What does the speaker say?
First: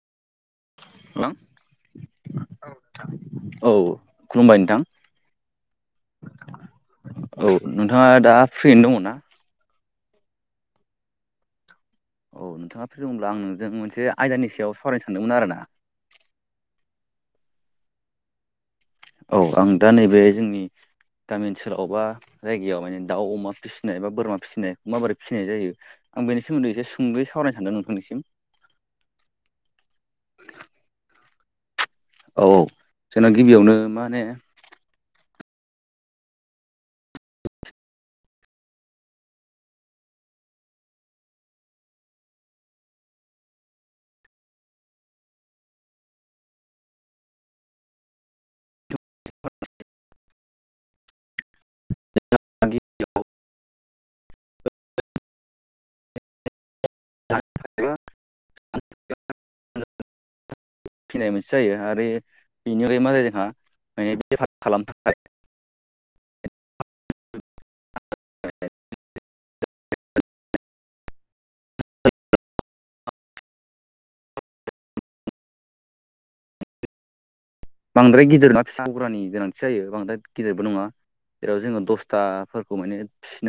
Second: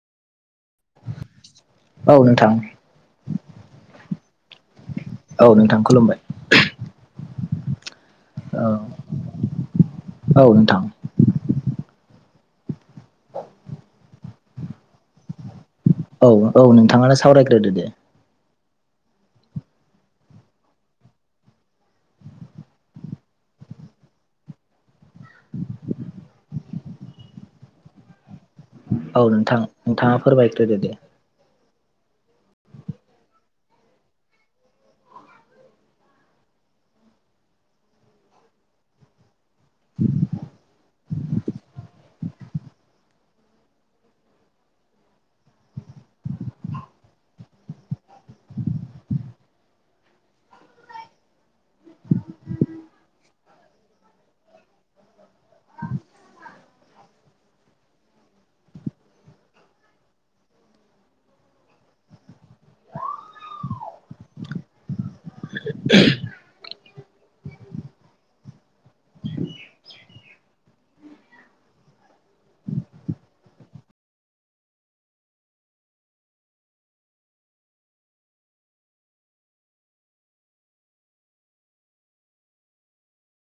औ हेल' नोंथां औ खुलुमबाय नोंथां। औ नोंथां खुलुमबाय। औ नोंथाङा दा फ्रियैनो औ दङना? औ नोंथां औ नोंथाङा फ्रिदोंब्ला आं नोंजों मोनसे आयदानि सायाव सावरायनो सानदोंमोन आरो ना। औ औ नोंथाङानो सावरायग्रोदो दे। औ आं दा नैबे जोंनि गामि ओनसोलाव बा जायगायाव माने दाउ अमा फिसिनाय बा बोरमा फिसिनाय माबोरै फिसिनाय जायो आं बेनि सोमोन्दै एसे सुंदयै सावरायनो सानदों नोंथांनिसिम? औ नोंथां नोंथाङा फोरमायग्रोदो दे ‌। औ औ जोंना गिबियावनो मा होनो? [inaudible] [unintelligible] [unintelligible] फिनाय मोनसे जायो आरो बेनिफ्राय मा जायो जोंहा माने बेफार खालामनो थाखाय [inaudible] [unintelligible] [unintelligible] बांद्राय गिदिर नङा फिसा हानि गोनांथि जायो बांद्राय गिदिरबो नङा जेराव जोङो दसथाफोरखौ माने फिसिनाय